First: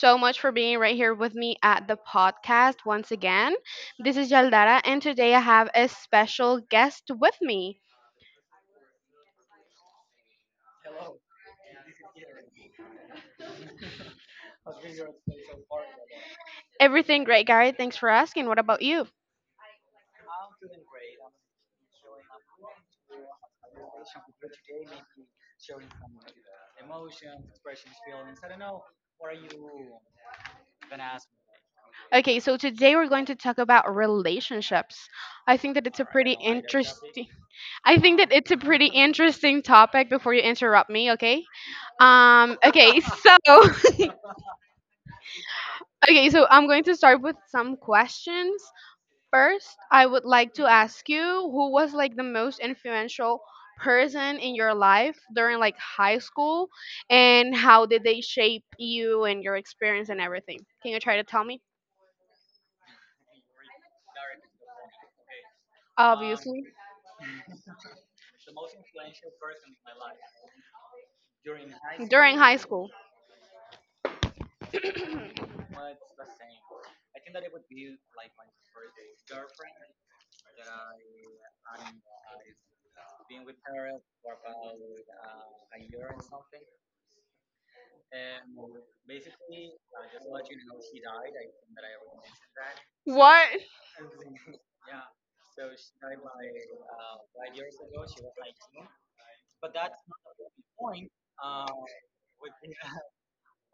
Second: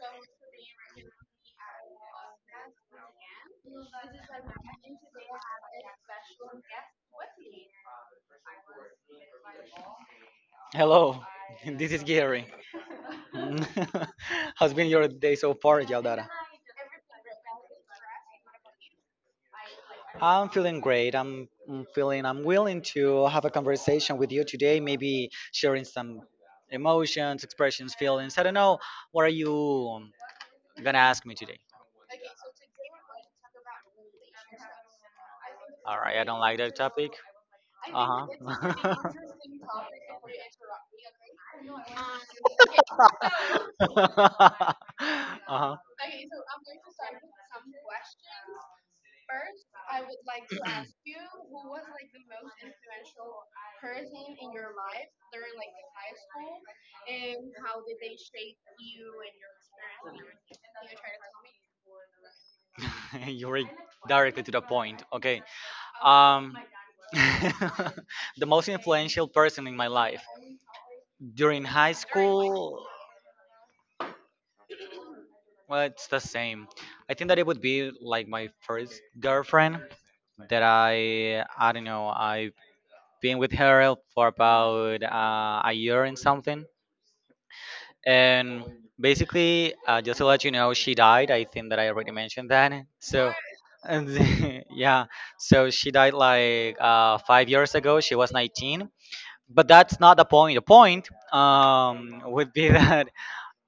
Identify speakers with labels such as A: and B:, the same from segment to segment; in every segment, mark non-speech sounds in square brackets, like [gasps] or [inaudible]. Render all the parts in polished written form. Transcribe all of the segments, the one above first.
A: so much for being right here with me at the podcast once again. This is Yaldara, and today I have a special guest with me.
B: Hello, [laughs] this is Gary. [laughs] How's been your day so far, Yaldara?
A: Everything great, Gary. Thanks for asking. What about you?
B: I'm feeling great. I'm feeling I'm willing to have a conversation with you today, maybe sharing some emotions, expressions, feelings. I don't know. What are you um, gonna ask me today?
A: Okay, so today we're going to talk about relationships. I think that
B: All
A: it's a
B: right, I
A: pretty
B: don't like that topic.
A: interesting. I think
B: Uh
A: that it's a pretty
B: huh. [laughs]
A: interesting topic. Before you interrupt me, okay? Okay. [laughs] So. [laughs]
B: [laughs] uh
A: Okay. So I'm going to start with some questions. First, I would like to ask you who was like the most influential person in your life during like high school and how did they shape you and your experience and everything? Can you try to tell me?
B: [laughs] you are directly to the point. Okay. Um,
A: Obviously.
B: [laughs] the most influential person in my life during high
A: During high school.
B: school. Well, it's the same. I think that it would be like my first girlfriend that I don't know I've been with her for about a year and something, and basically, just to let you know, she died. I think that I already mentioned that. So,
A: What?
B: and [laughs] yeah, so she died like 5 years ago. She was 19. But that's not the point. The point would be [laughs] that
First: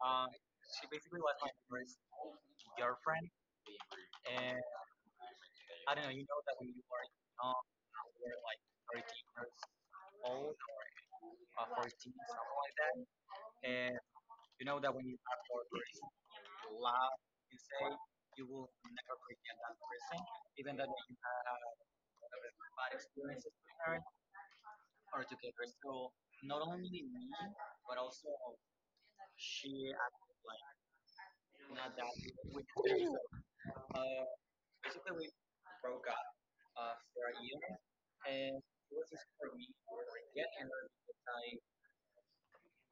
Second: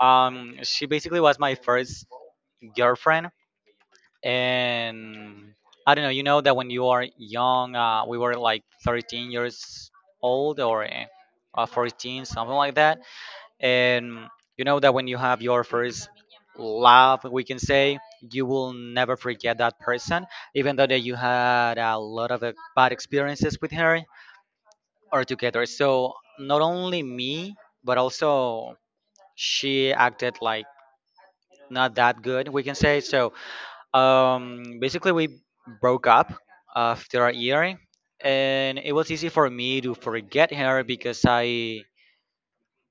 B: she basically was my first girlfriend. And I don't know, you know that when you are young, we were like 13 years old or 14, something like that, and you know that when you have your first love we can say, you will never forget that person, even though that you had a lot of bad experiences with her or together. So not only me but also she acted like not that good, we can say. So basically we broke up after a year, and it was easy for me to forget her because i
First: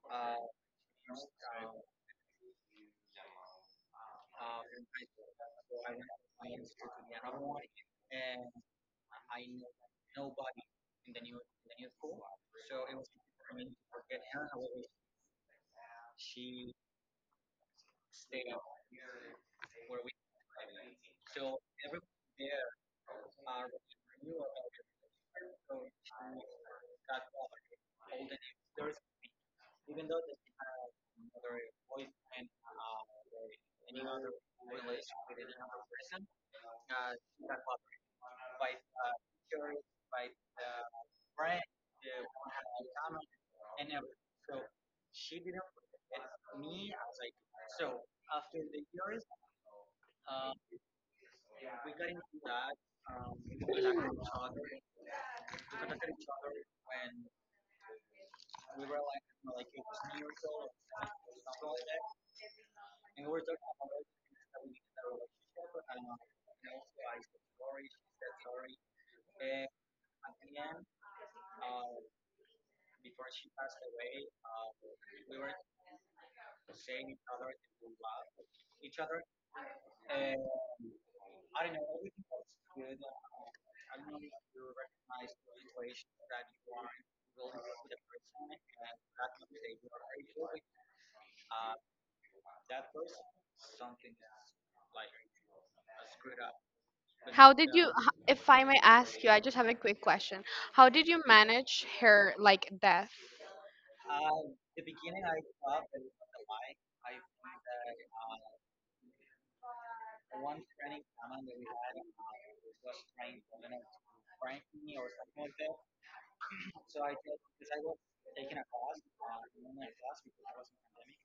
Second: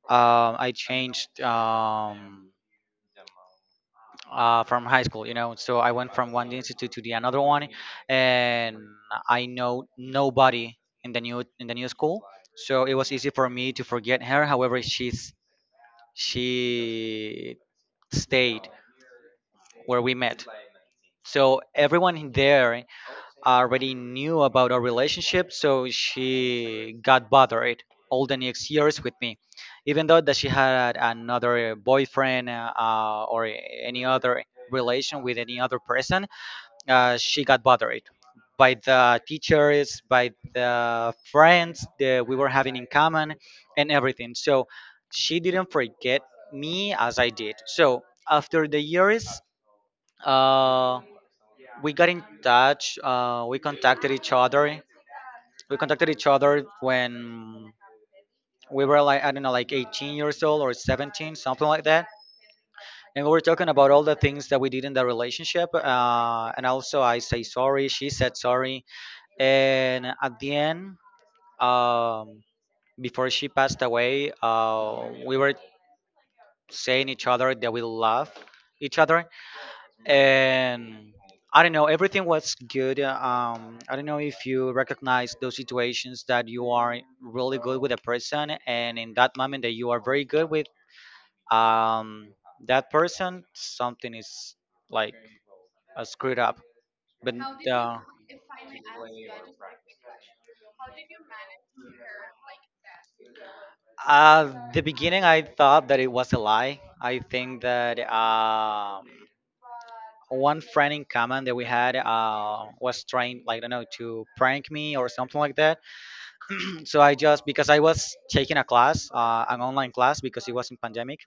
B: um i changed from high school, you know. So I went from one institute to the another one, and I know nobody in the new school. So it was easy for me to forget her. However, she stayed where we met. So everyone in there already knew about our relationship. So she got bothered all the next years with me, even though that she had another boyfriend or any other relation with any other person. She got bothered by the teachers, by the friends that we were having in common, and everything. So she didn't forget me as I did. So after the years, uh, we got in touch. We contacted each other. We contacted each other when we were like I don't know, like 18 years old or 17, something like that. And we were talking about all the things that we did in the relationship. And also, I say sorry. She said sorry, and at the end um, before she passed away, we were saying each other that we love each other. And I don't know, everything was good. I don't know if you recognize those situations that you are really good with a person, and in that moment that you are very good with, um, that person, something is like screwed up, but
A: How did you
B: uh,
A: h- If I may ask you, I just have a quick question. How did you manage her like death?
B: at the beginning, I thought that it was a lie. I think that one friend in common that we had was trying, like, I don't know, to prank me or something like that. [clears throat] So I just, because I was taking a class, an online class, because it was in pandemic.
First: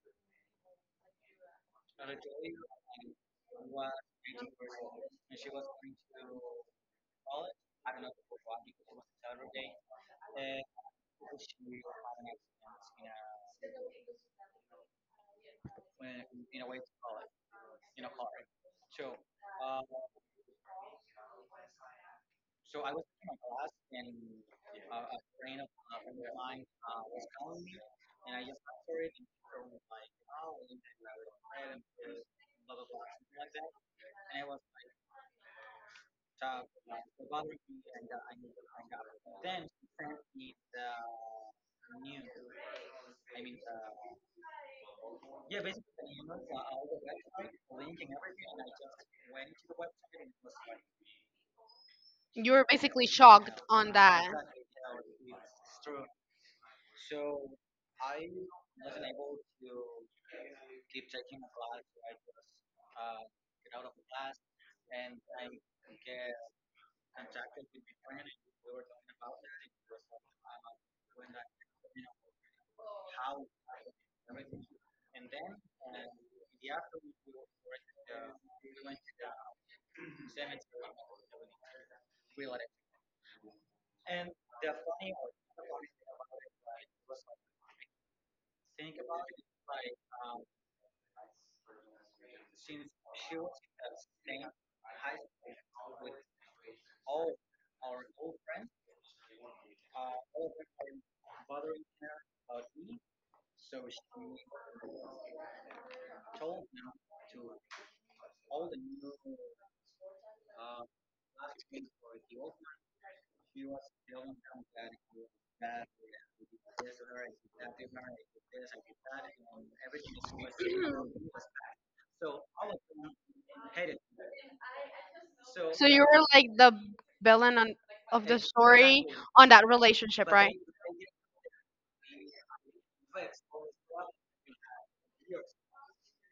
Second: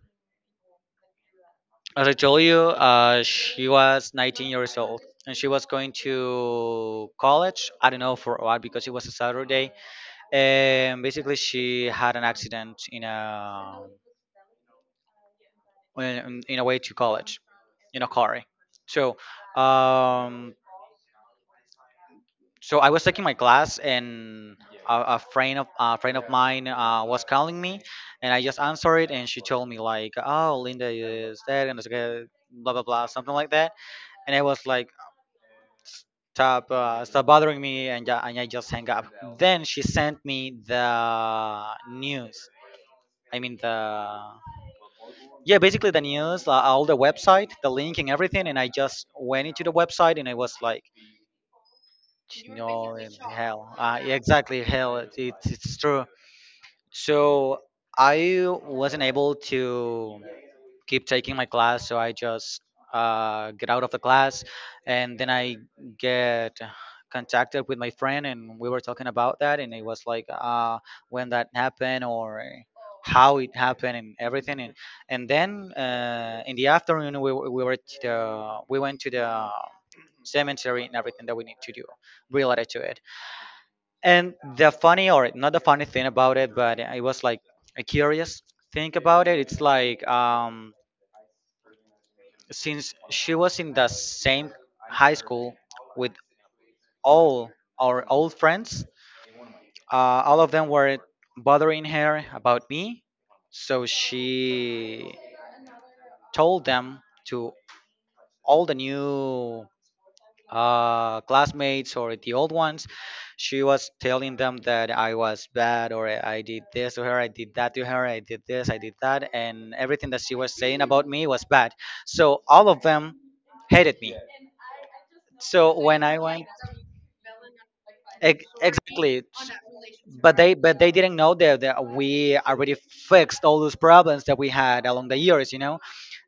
B: As I told you, she was 19 years old and she was going to college. I don't know for what, because it was a Saturday, and basically she had an accident in in a way to college in a car. So um, so I was taking my class, and a friend of mine was calling me, and I just answered it, and she told me like, "Oh, Linda is dead, and it's okay, blah blah blah," something like that, and I was like, stop, stop bothering me, and and I just hang up. Then she sent me the news. I mean the, yeah, basically the news, all the website, the link and everything, and I just went into the website and I was like,
A: You were
B: no,
A: basically
B: in
A: shocked
B: hell.
A: on
B: Yeah,
A: that.
B: exactly hell. It's true. So I wasn't able to keep taking my class, so I just get out of the class, and then I get contacted with my friend, and we were talking about that, and it was like, when that happened or how it happened and everything. And then in the afternoon we, we went to the cemetery and everything that we need to do related to it. And the funny, or not the funny thing about it, but it was like a curious think about it, it's like, since she was in the same high school with all our old friends. All of them were bothering her about me, so she told them, to all the new classmates or the old ones. She was telling them that I was bad, or I did this to her, I did that to her, I did this, I did that, and everything that she was saying about me was bad. So all of them hated me. So
A: So you
B: when I
A: were like
B: went,
A: the villain on, of the story
B: exactly,
A: on that relationship,
B: but
A: right?
B: they didn't know that, that we already fixed all those problems that we had along the years. You know,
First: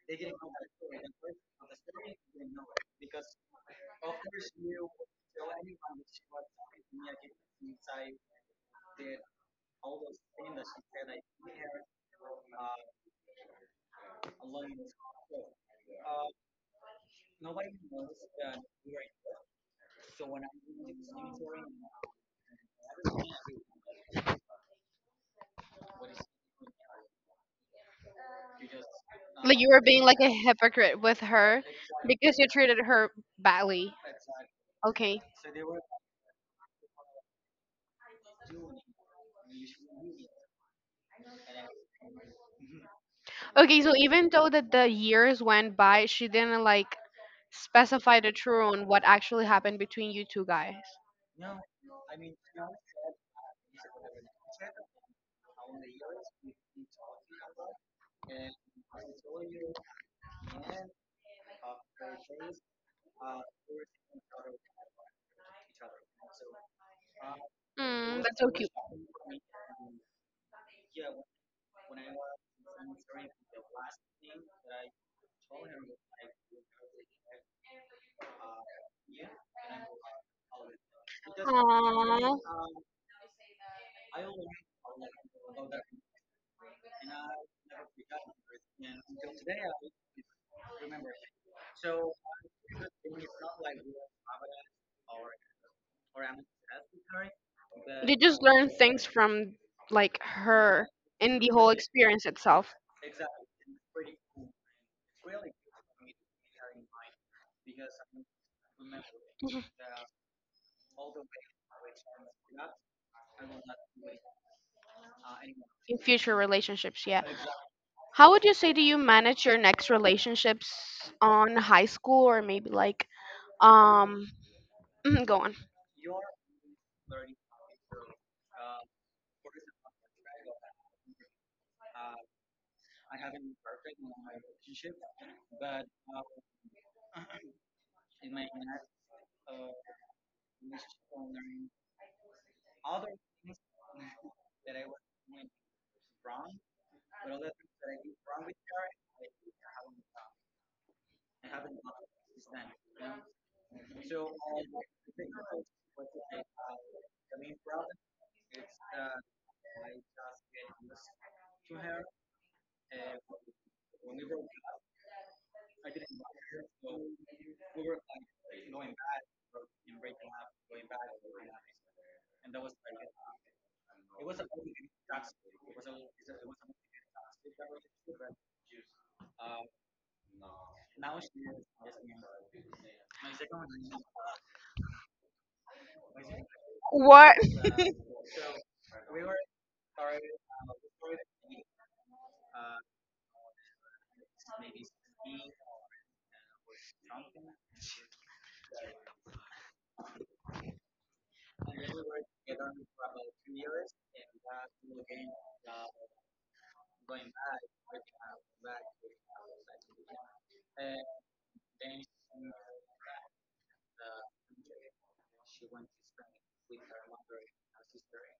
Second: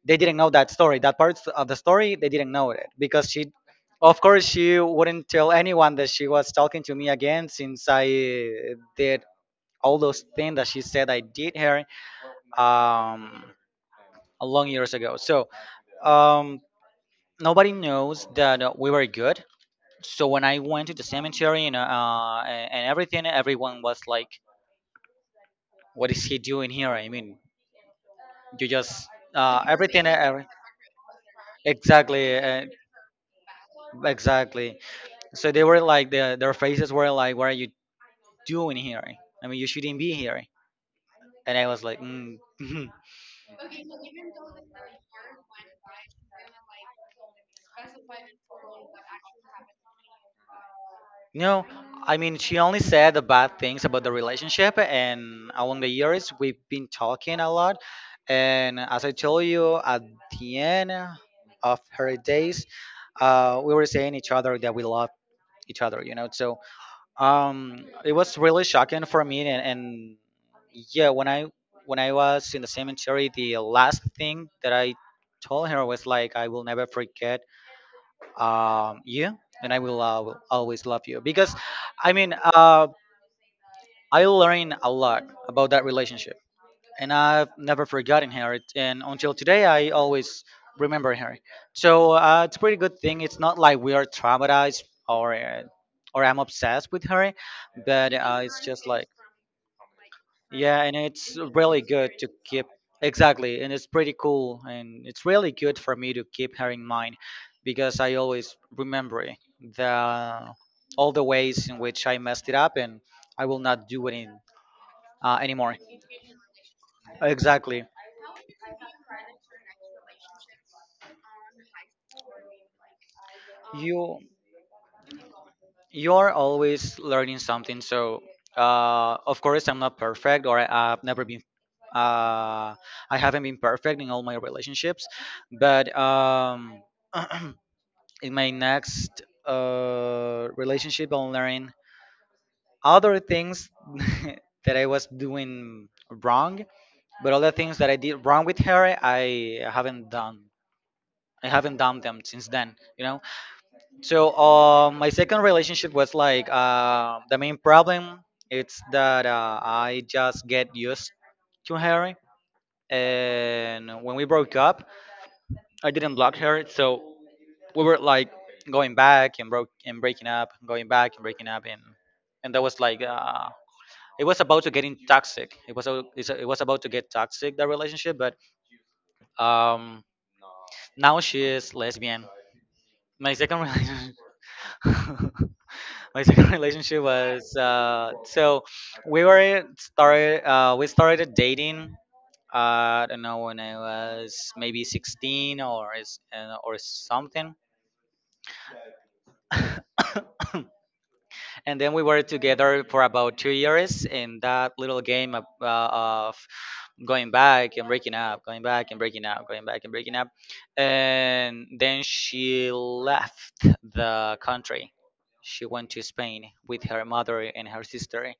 B: they didn't know that story, that part of the story. They didn't know it because she, of course, she wouldn't tell anyone that she was talking to me again since I did all those things that she said I did her um, a long years ago. So um, nobody knows that we were good. So when I went to the cemetery and everything, everyone was like, "What is he doing here?" I mean, you just
A: Like you were being
B: everything,
A: like a hypocrite with her because
B: exactly,
A: you treated her badly.
B: exactly.
A: Okay.
B: So they were like, their faces were like, "What are you doing here? I mean, you shouldn't be here." And I was like, mm, [laughs]
A: Okay, so even though that the years went by, she didn't like specify the truth on what actually happened between you two guys.
B: "No." I mean, she only said the bad things about the relationship, and along the years, we've been talking a lot. And as I told you, at the end, of her days, we were saying each other that we love each other, you know. So it
A: Mm,
B: was
A: that's so
B: really
A: cute.
B: shocking for me, and yeah, when I was in the cemetery, the last thing that I told her was like, "I will never forget you, and I will always love you." Because, I mean,
A: Aww.
B: I learned a lot about that relationship and I've never forgotten her. And until today, I always remember her. So it's a pretty good thing. It's not like we are traumatized or uh, or I'm obsessed with her, but
A: You just
B: it's
A: learn
B: just
A: things
B: like,
A: from like
B: yeah,
A: her
B: and it's
A: in the whole
B: really good to
A: experience
B: keep,
A: itself.
B: exactly, and it's pretty cool, and it's really good for me to keep her in mind because I always remember
A: [laughs]
B: the all the ways in which I messed it up, and I will not do it in, anymore.
A: In future relationships, yeah.
B: Exactly.
A: How would you say do you manage your next relationships on high school or maybe like
B: You.
A: um [clears throat] go on.
B: You're always learning something. So of course I'm not perfect, or I've never been uh, I haven't been perfect in all my relationships, but [clears throat] in my next relationship I'll learn other things [laughs] that I was doing wrong. But all the things that I did wrong with her I haven't done, them since then, you know. So my second relationship was like, the main problem. It's that I just get used to her, and when we broke up, I didn't block her, so we were like going back and broke and breaking up, going back and breaking up, and that was like, it was about to getting toxic. It was it was about to get toxic, that relationship, but um, now she is lesbian. My second relationship. [laughs] My second [laughs] relationship
A: What?
B: was, we started dating, I don't know, when I was maybe 16 or something, [laughs] and then we were together for about 2 years in that little game of, of going back and breaking up, going back and breaking up, going back and breaking up, and then she left the country. She went to Spain with her mother and her sister.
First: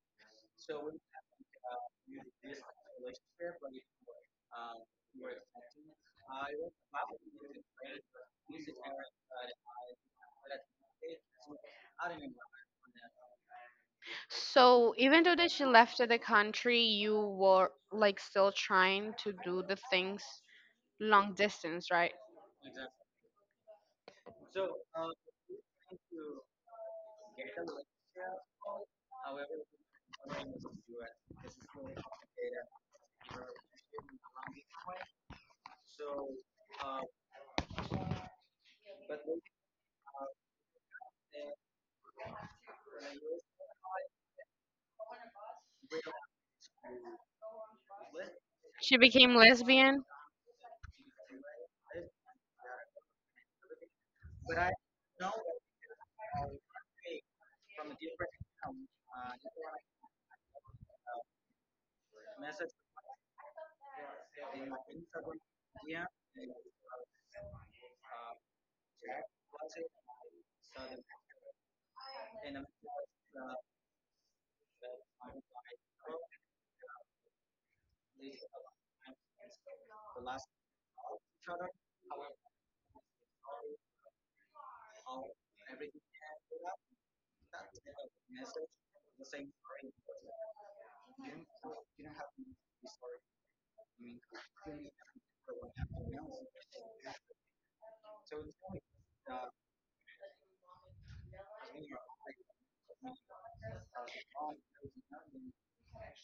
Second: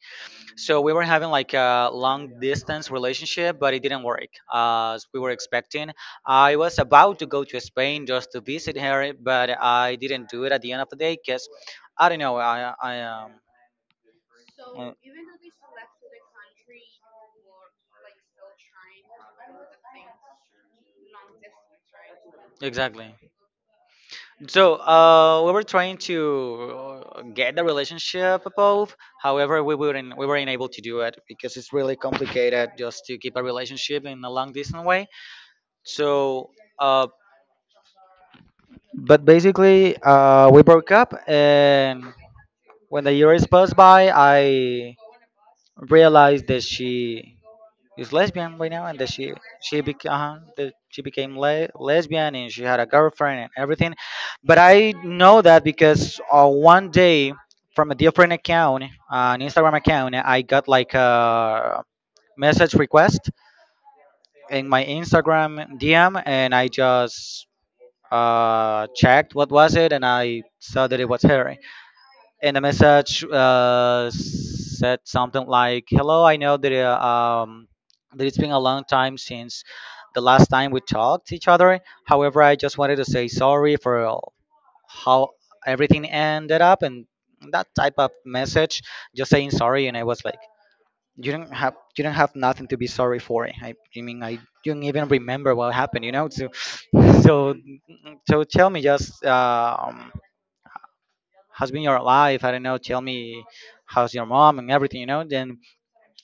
B: So we were having like a long distance relationship, but it didn't work as we were expecting. I was about to go to Spain just to visit her, but I didn't do it at the end of the day because I don't know. I I. uh,
A: So even though that she left the country, you were like still trying to do the things long distance, right?
B: Exactly. So we were trying to get the relationship above. However, we weren't able to do it because it's really complicated just to keep a relationship in a long distance way. So, uh, but basically, we broke up, and when the years passed by, I realized that she is lesbian right now,
A: She
B: and that
A: became
B: she she
A: lesbian.
B: became uh, that she became lesbian, and she had a girlfriend and everything. But I know that because one day from a different account, an Instagram account, I got like a message request in my Instagram DM, and I just checked what was it, and I saw that it was her. And the message said something like, "Hello, I know that that it's been a long time since the last time we talked to each other. However, I just wanted to say sorry for how everything ended up and that type of message, just saying sorry." And I was like, "You don't have nothing to be sorry for. I mean, I don't even remember what happened, you know." So, [laughs] [sniffs] so so tell me, just how's been your life? I don't know. Tell me, how's your mom and everything, you know? Then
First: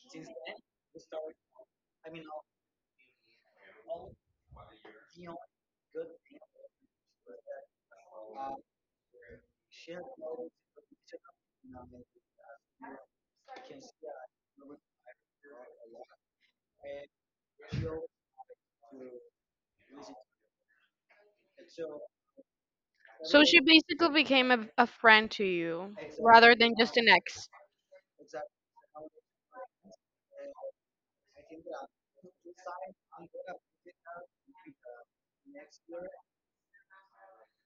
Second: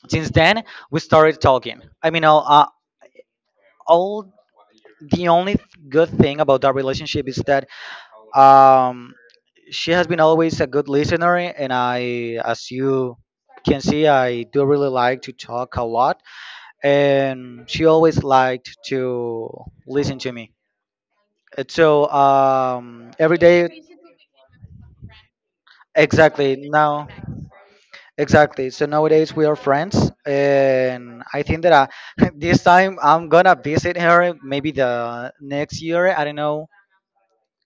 B: since then, we started talking. I mean, all the only good thing about that relationship is that um, she has been always a good listener, and I, as you can see, I do really like to talk a lot, and she always liked to listen to me. And so every
A: So she
B: day.
A: basically became a friend to you
B: Exactly.
A: rather than just
B: Now,
A: an ex.
B: exactly. So nowadays we are friends, and I think that I, [laughs] this time I'm gonna visit her maybe the next year. I don't know.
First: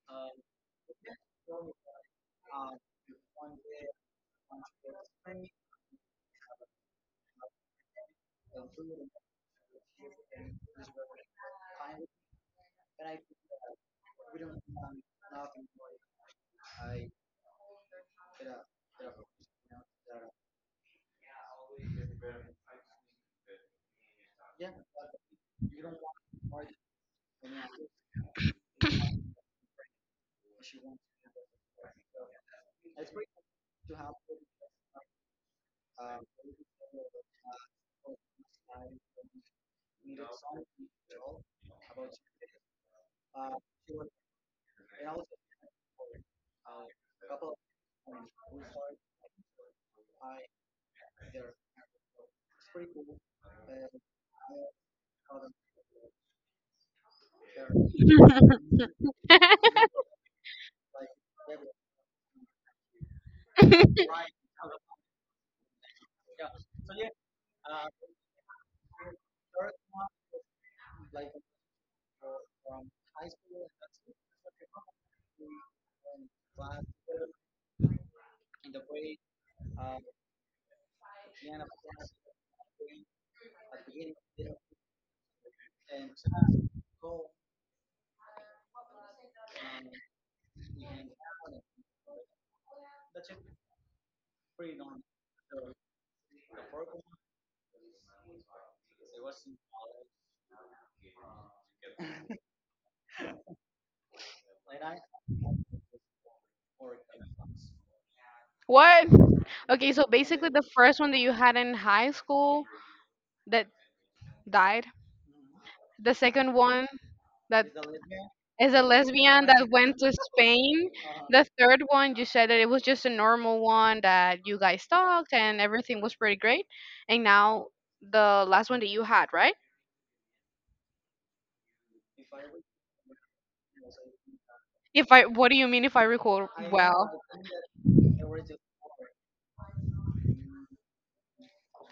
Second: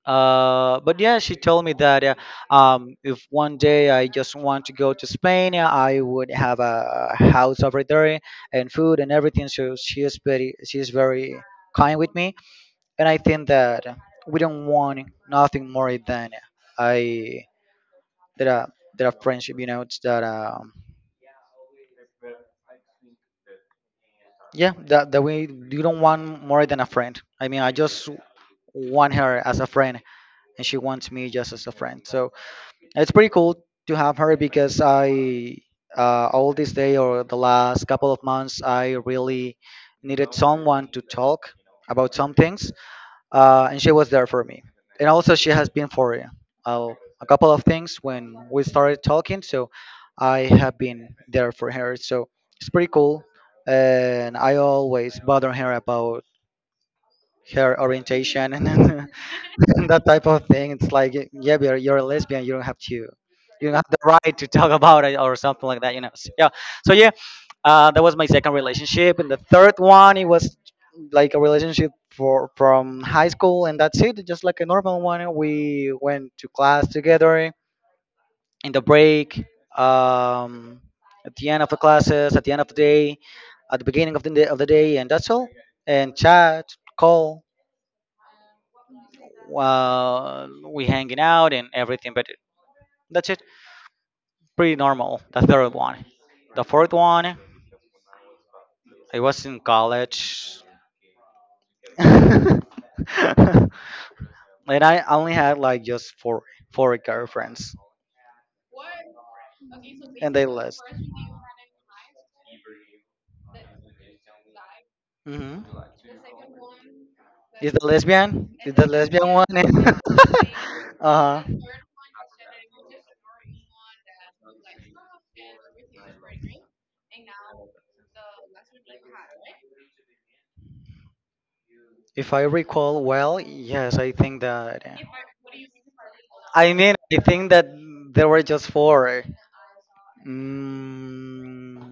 B: But yeah, she told me that if one day I just want to go to Spain, I would have a house over there and food and everything. So she is very kind with me, and I think that we don't want nothing more than I that are that are friendship, you know. It's that yeah, that, that we you don't want more than a friend. I mean, I just want her as a friend, and she wants me just as a friend. So it's pretty cool to have her because I all this day or the last couple of months, I really needed someone to talk about some things, and she was there for me. And also, she has been for uh, a couple of things when we started talking. So I have been there for her. So it's pretty cool. And I always bother her about her orientation and
A: [laughs]
B: [laughs] that type of thing. It's like, yeah, but you're a lesbian. You don't have the right to talk about it or something like that, you know. So, yeah. So yeah, that was my second relationship, and the third one it was like a relationship for from high school, and that's it. Just like a normal one, we went to class together in the break, um, at the end of the classes, at the end of the day, at the beginning of the day, and that's all. And chat, call, uh, we hanging out and everything, but that's it. Pretty normal. The fourth one, I was in college. [laughs] And I only had like just four girlfriends,
A: What? Okay, so
B: and they
A: basically the
B: list.
A: first one that you had in high school that died.
B: Hmm.
A: The second one that
B: Is the lesbian? Is
A: is a
B: the lesbian one?
A: lesbian that went to
B: [laughs]
A: Spain.
B: Uh huh.
A: The third one you said that it was just a normal one that you guys talked and everything was pretty great. And now the last one that you had, right?
B: If I recall well, yes, I think that.
A: If I, what do you mean if I recall
B: I mean, I
A: well?
B: think that there were just four. Mm,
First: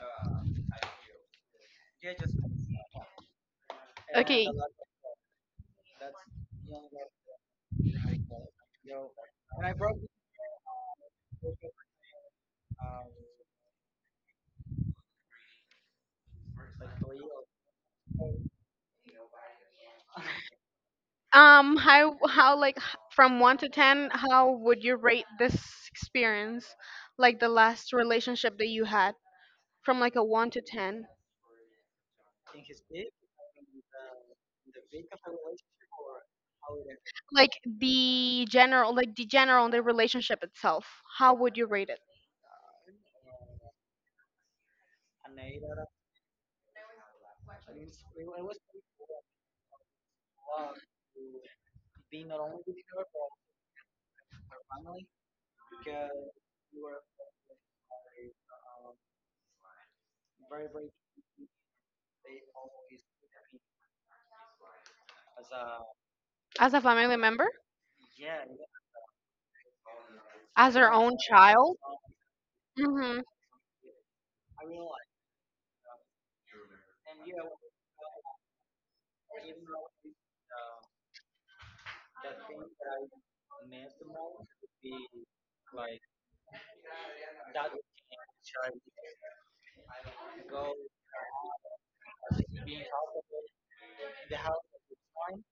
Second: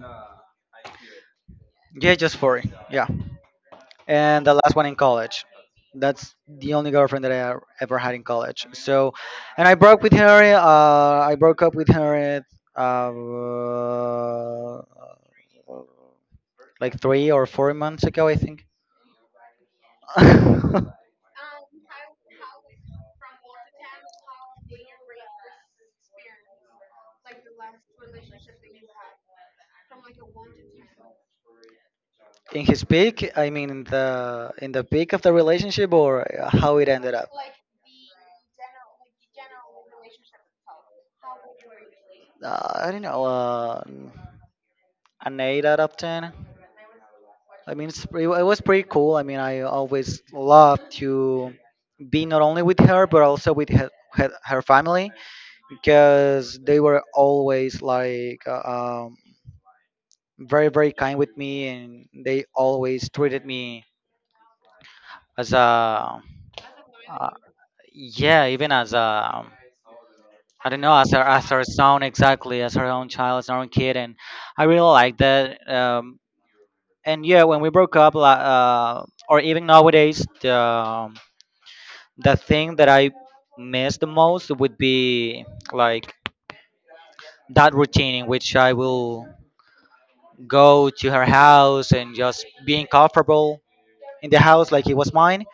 B: yeah, just four. Yeah. And
A: Okay.
B: the last one in college. That's the only girlfriend that I ever had in college. So, and I broke with her. I broke up with her uh, like three or four months ago, I think. [laughs]
A: Um how how like h- from 1 to 10, how would you rate this experience, like the last relationship that you had, from like a 1 to 10?
B: In his peak, I mean, in the peak of the relationship, or how it ended up.
A: Like the general, like the general on the relationship itself, how would you rate it?
B: I don't know. An eight out of ten. I mean, it was pretty cool. I mean, I always loved to be not only with her, but also with her family because they were always like very, very kind with me, and they always treated me as a,
A: As a family
B: uh,
A: member.
B: yeah, even as a, I
A: As
B: don't
A: her
B: know, as
A: own
B: her
A: child.
B: son exactly, as her own
A: Hmm.
B: child, as her own kid. And I really like that. And yeah, when we broke up, or even nowadays, the thing that I miss the most would be like that routine in which I will go to her house and just being comfortable in the house like it was mine.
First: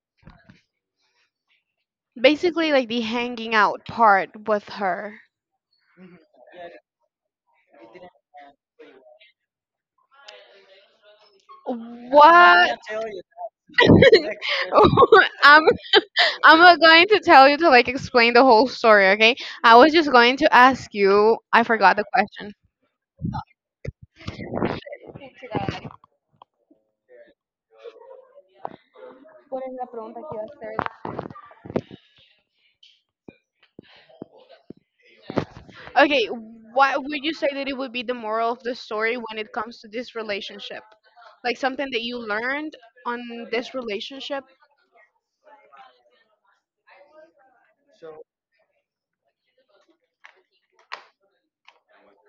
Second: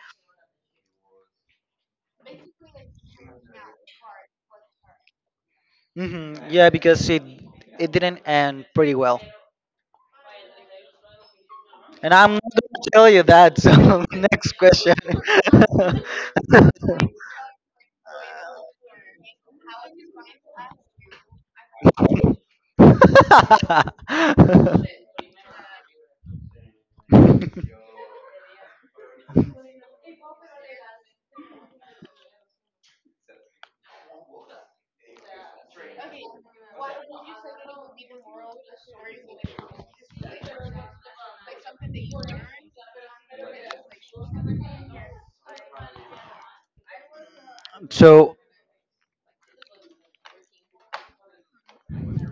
A: Basically like the hanging out part with her.
B: Hmm. Yeah, because it didn't end pretty well, and I'm not
A: What?
B: gonna tell you that. So [laughs] next question.
A: [laughs] I'm I'm not going to tell you to like explain the whole story, okay? I was just going to ask you. I forgot the question. Okay, what would you say that it would be the moral of the story when it comes to this relationship? Like something that you learned on this relationship.
B: [laughs] So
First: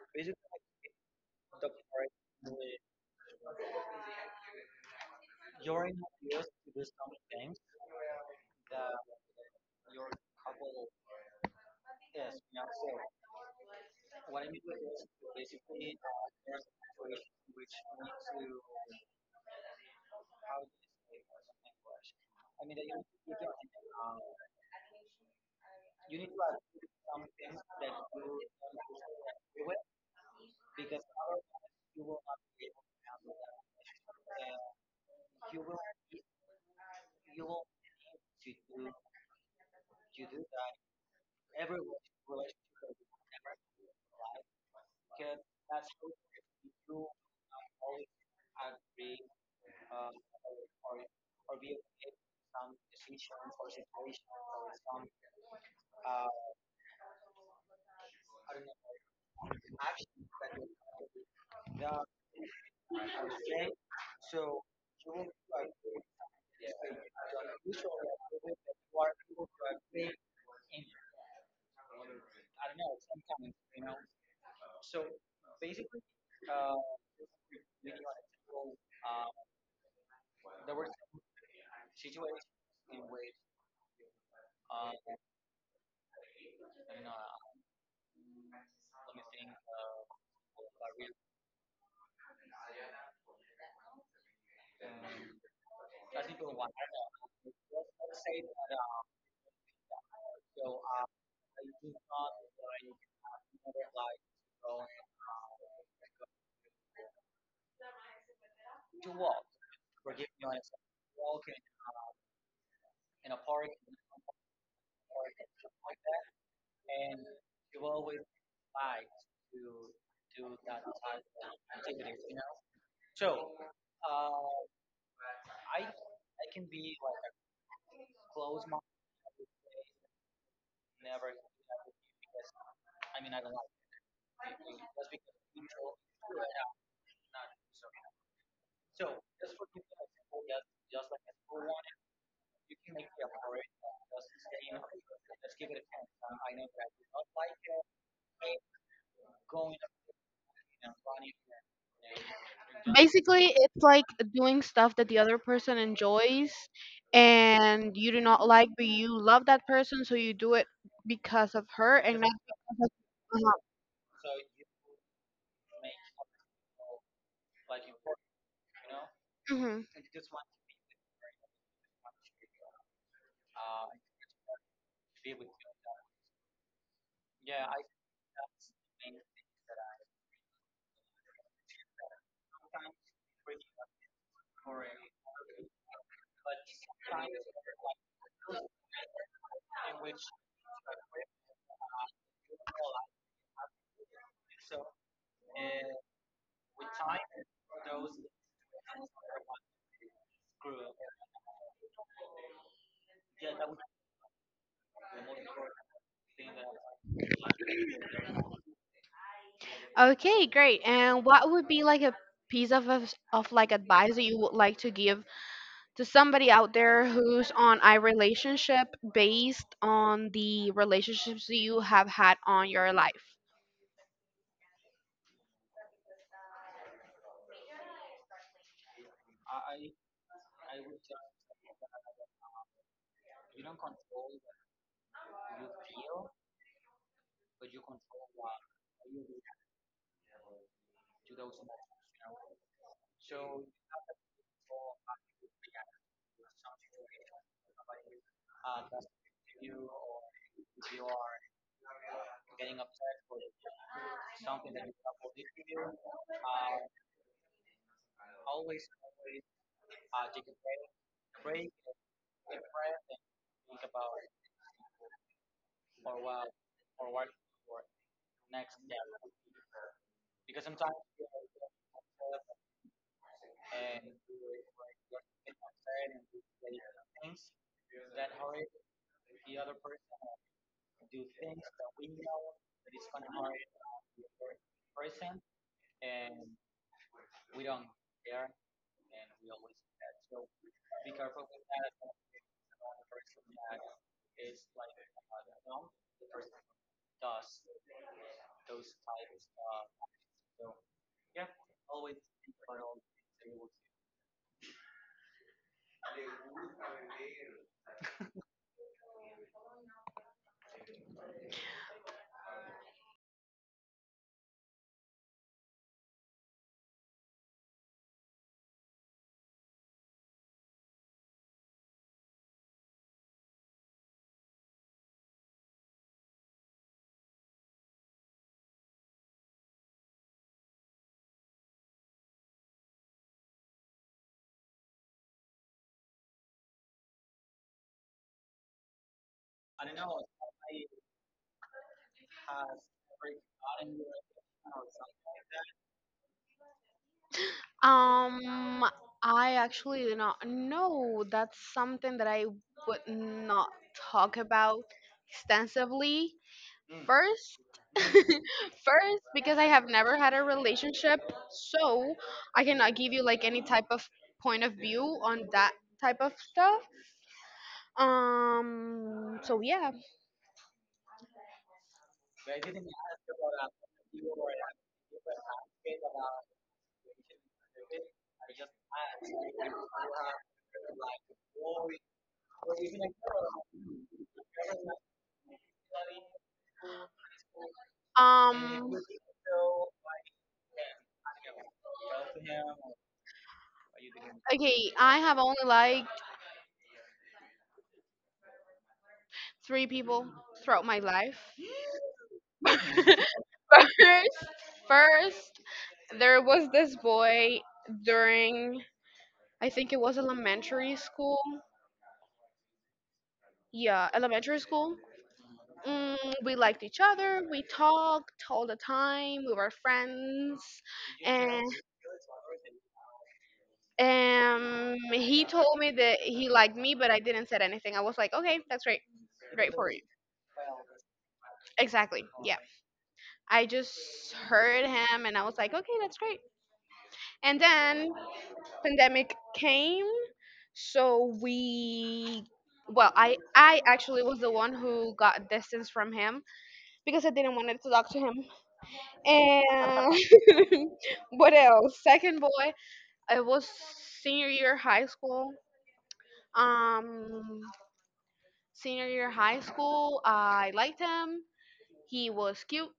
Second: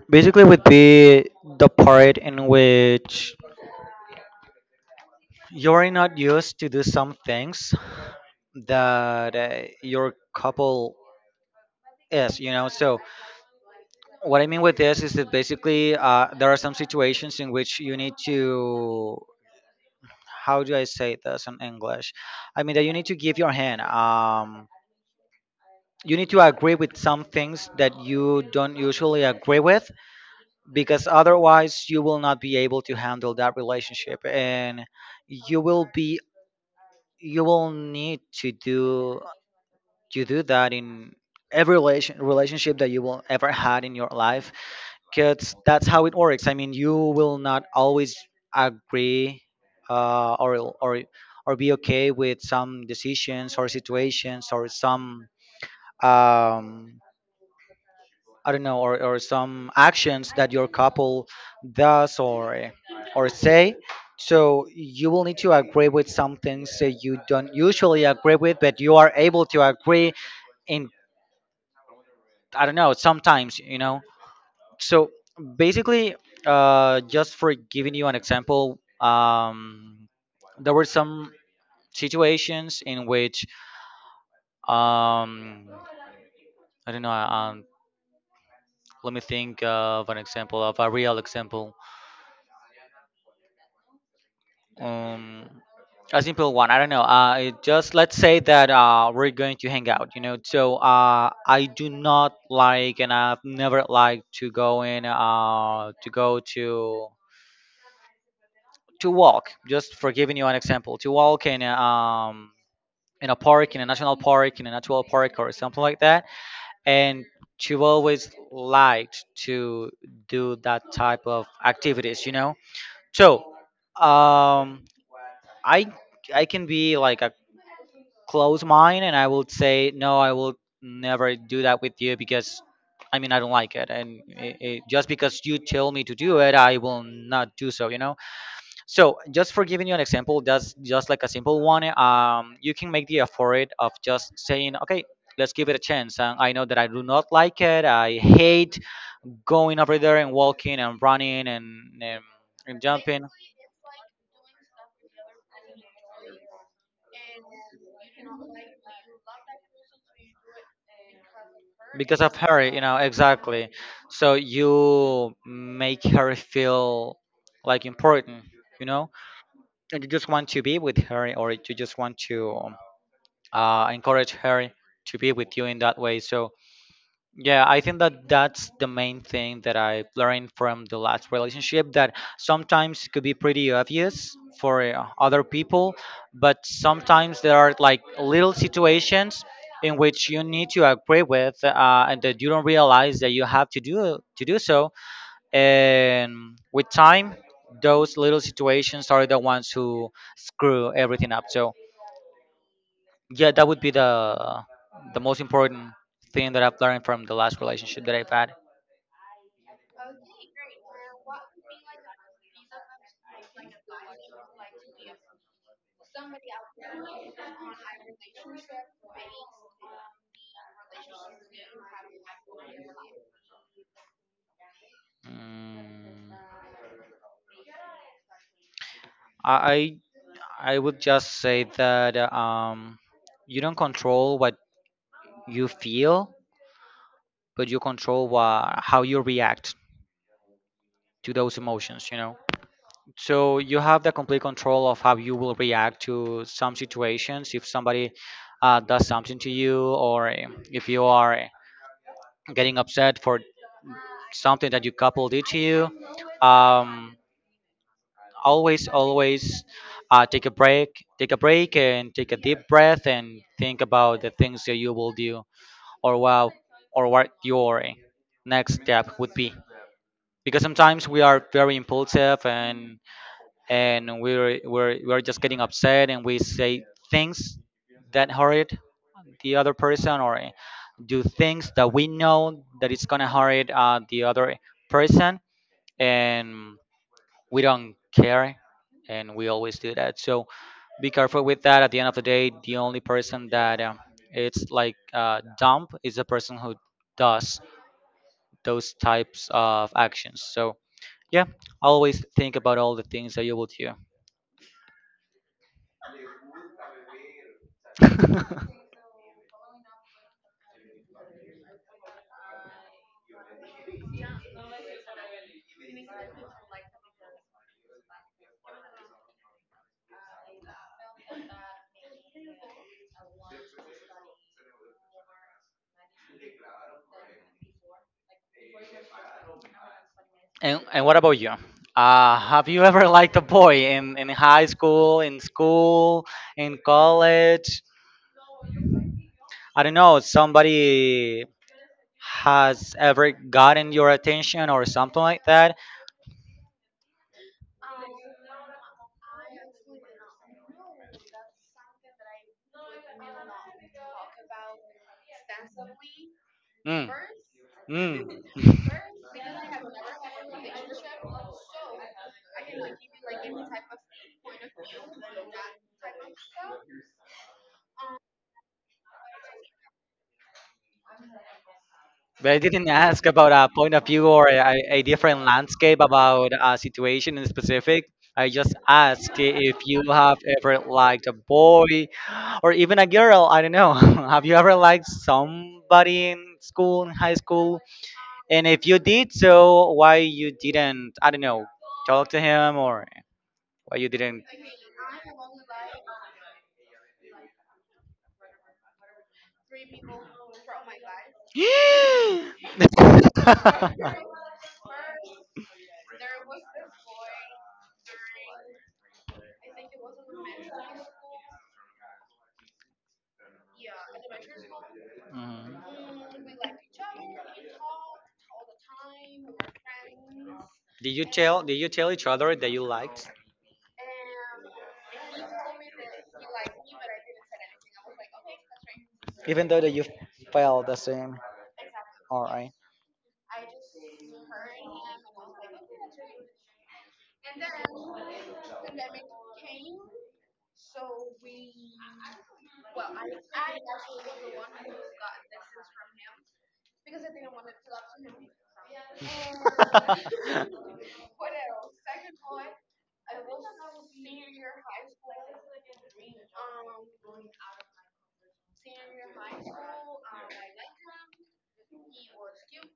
B: basically, would be the part in which you're not used to do some things that your couple is, you know. So what I mean with this is that basically there are some situations in which you need to, how do I say this in English? I mean that you need to give your hand. You need to agree with some things that you don't usually agree with, because otherwise you will not be able to handle that relationship, and you will be you will need to do, you do that in every relationship that you will ever had in your life, because that's how it works. I mean, you will not always agree uh, or or or be okay with some decisions or situations or some um, I don't know, or some actions that your couple does or say. So you will need to agree with some things that you don't usually agree with, but you are able to agree in, I don't know, sometimes, you know. So basically, just for giving you an example, there were some situations in which, um, I don't know, let me think of an example, of a real example. Um, a simple one, I don't know. It just let's say that we're going to hang out, you know. So I do not like, and I've never liked to go in, to go to walk, just for giving you an example, to walk in a park, in a national park, in a natural park, or something like that, and she always liked to do that type of activities, you know. So um i I can be like a close mind, and I will say no, I will never do that with you because I mean I don't like it, and just because you tell me to do it, I will not do so, you know. So just for giving you an example, that's just like a simple one. You can make the effort of just saying, okay, let's give it a chance. And I know that I do not like it. I hate going over there and walking and running and jumping
A: Basically, it's like doing stuff that the other person enjoys and you do not like, but you love that person, so you do it because of her and
B: because
A: not
B: of her. You
A: because
B: know,
A: of.
B: exactly. So you make her feel like important. You know,
A: Mhm.
B: and you just want to be with her, or you just want to encourage her to be with you in that way. So yeah, I think that that's the main thing that I learned from the last relationship, that sometimes it could be pretty obvious for other people, but sometimes there are like little situations in which you need to agree with and that you don't realize that you have to do so. And with time, those little situations are the ones who screw everything up. So yeah, that would be the most important thing that I've learned from the last relationship that I've had.
A: Okay, great. And what would be like a piece of like advice that you would like to give to somebody out there who's on a relationship based on the relationships that you have had on your life?
B: Mm, I would just say that you don't control what you feel, but you control how you react to those emotions. You know, so you have the complete control of how you will react to some situations. If somebody does something to you, or if you are getting upset for something that your couple did to you, um, always, take a break, and take a deep breath and think about the things that you will do, or wow, or what your next step would be. Because sometimes we are very impulsive, and we're just getting upset, and we say things that hurt the other person, or do things that we know that it's gonna hurt the other person, and we don't care, and we always do that. So be careful with that. At the end of the day, the only person that it's like dump is the person who does those types of actions. So yeah, always think about all the things that you will do. [laughs] And what about you? Have you ever liked a boy in high school, in school, in college, I don't know, somebody has ever gotten your attention or something like that?
A: Um, I actually do not know. That's something that I would not talk about extensively.
B: Mm.
A: First, [laughs]
B: Mm. [laughs]
A: first, because I have never had a relationship, so I cannot give you like any type of point of view on that type of stuff. So yeah.
B: But I didn't ask about a point of view or a different landscape about a situation in specific. I just asked if you have ever liked a boy or even a girl. I don't know. [laughs] Have you ever liked somebody in school, in high school? And if
A: Um,
B: you did so, why you didn't, I don't know, talk to him or why you didn't. [laughs]
A: okay, I have only liked three people throughout my life. [laughs]
B: [gasps]
A: First, first, there was this boy during, I think it was elementary school. Yeah, elementary school.
B: Mhm.
A: Mm, we liked each other. We talked all the time. We were friends,
B: Did you
A: and
B: tell did you tell each other that you liked?
A: he told me that he liked me, but I didn't said anything. I was like, okay, that's great,
B: Even
A: great
B: though
A: for
B: that
A: you.
B: you felt the same.
A: Exactly. Yeah.
B: Alright.
A: I just heard him, and I was like, okay, that's great. And then pandemic came. So we, well, I actually was the one who got distance from him because I didn't want to talk to him.
B: [laughs]
A: And [laughs] what else? Second boy, it was senior year high school. Um, senior year high school, I liked him. He was cute.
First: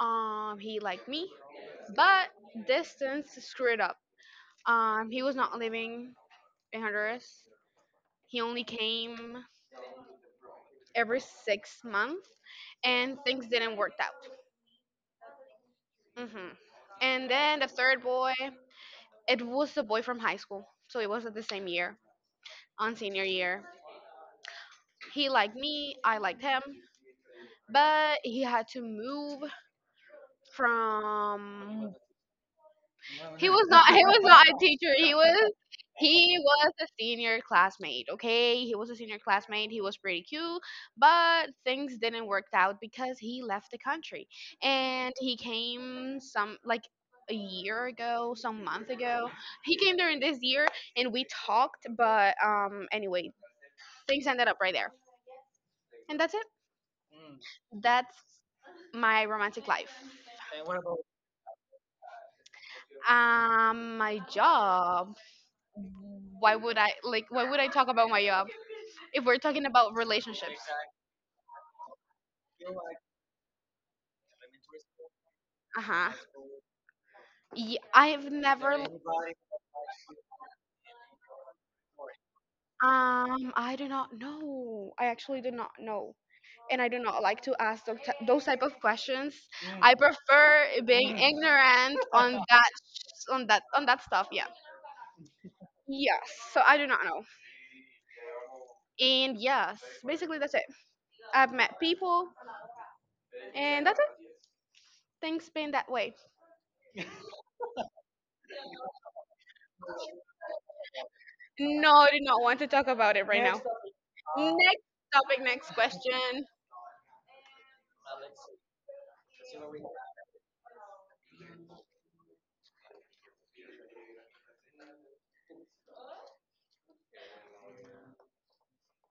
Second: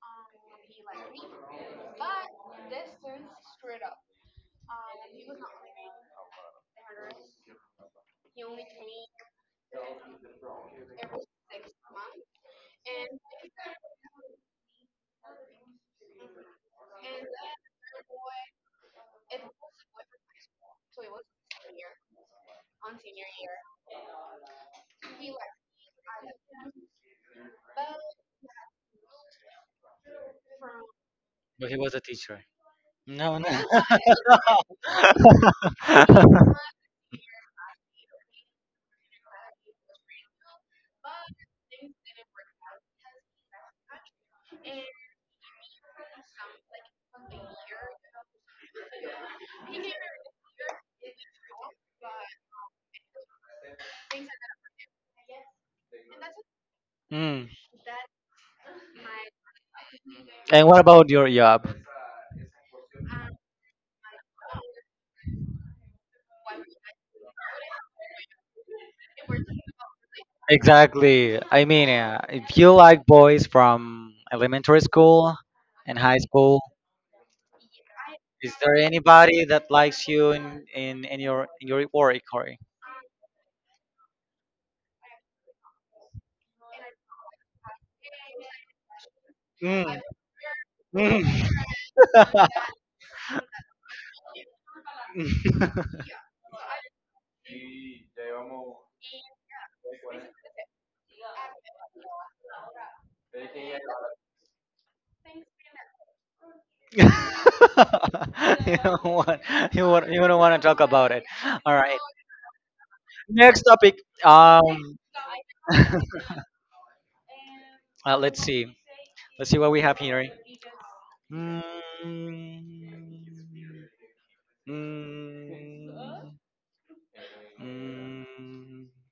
A: He liked me, but distance screwed up. He was not living in Honduras. He only came every 6 months, and things didn't work out. Hmm. And then the third boy, it was the boy from high school, so it was at the same year, on senior year. He liked me, I liked him, but he had to move
B: But he
A: from.
B: was a teacher. No,
A: He
B: no.
A: was not. He was not a [laughs] teacher. He was. He
B: [laughs]
A: was a senior classmate. Okay, he was a senior classmate. He was pretty cute, but things didn't work out because he left the country, and he came some like a year ago, some month ago. He came during this year, and we talked. But anyway, things ended up right there, and that's it.
B: Mm.
A: That's my romantic life.
B: And what about your job?
A: My job. Why would I talk about my job if we're talking about relationships?
B: Exactly. I mean, if you like boys from elementary school and
A: Uh-huh.
B: high school,
A: Yeah, I've
B: is there
A: never.
B: anybody that likes you in your work, Corey?
A: I do not know. I actually do not know. And I do not like to ask those, those type of questions. I
B: Mm.
A: prefer being
B: Mm.
A: ignorant on [laughs]
B: [laughs] [laughs]
A: that, on that, on that stuff, yeah. Yes, so I do not know. And yes, basically that's it. I've met people and that's it. Things been that way.
B: you don't want you don't want to talk about it. All
A: No,
B: right.
A: I do not want to talk about it right now.
B: Next topic.
A: Next
B: Um.
A: topic, next
B: [laughs]
A: question.
B: Let's see. Let's see what we have here. Mm, mm, mm.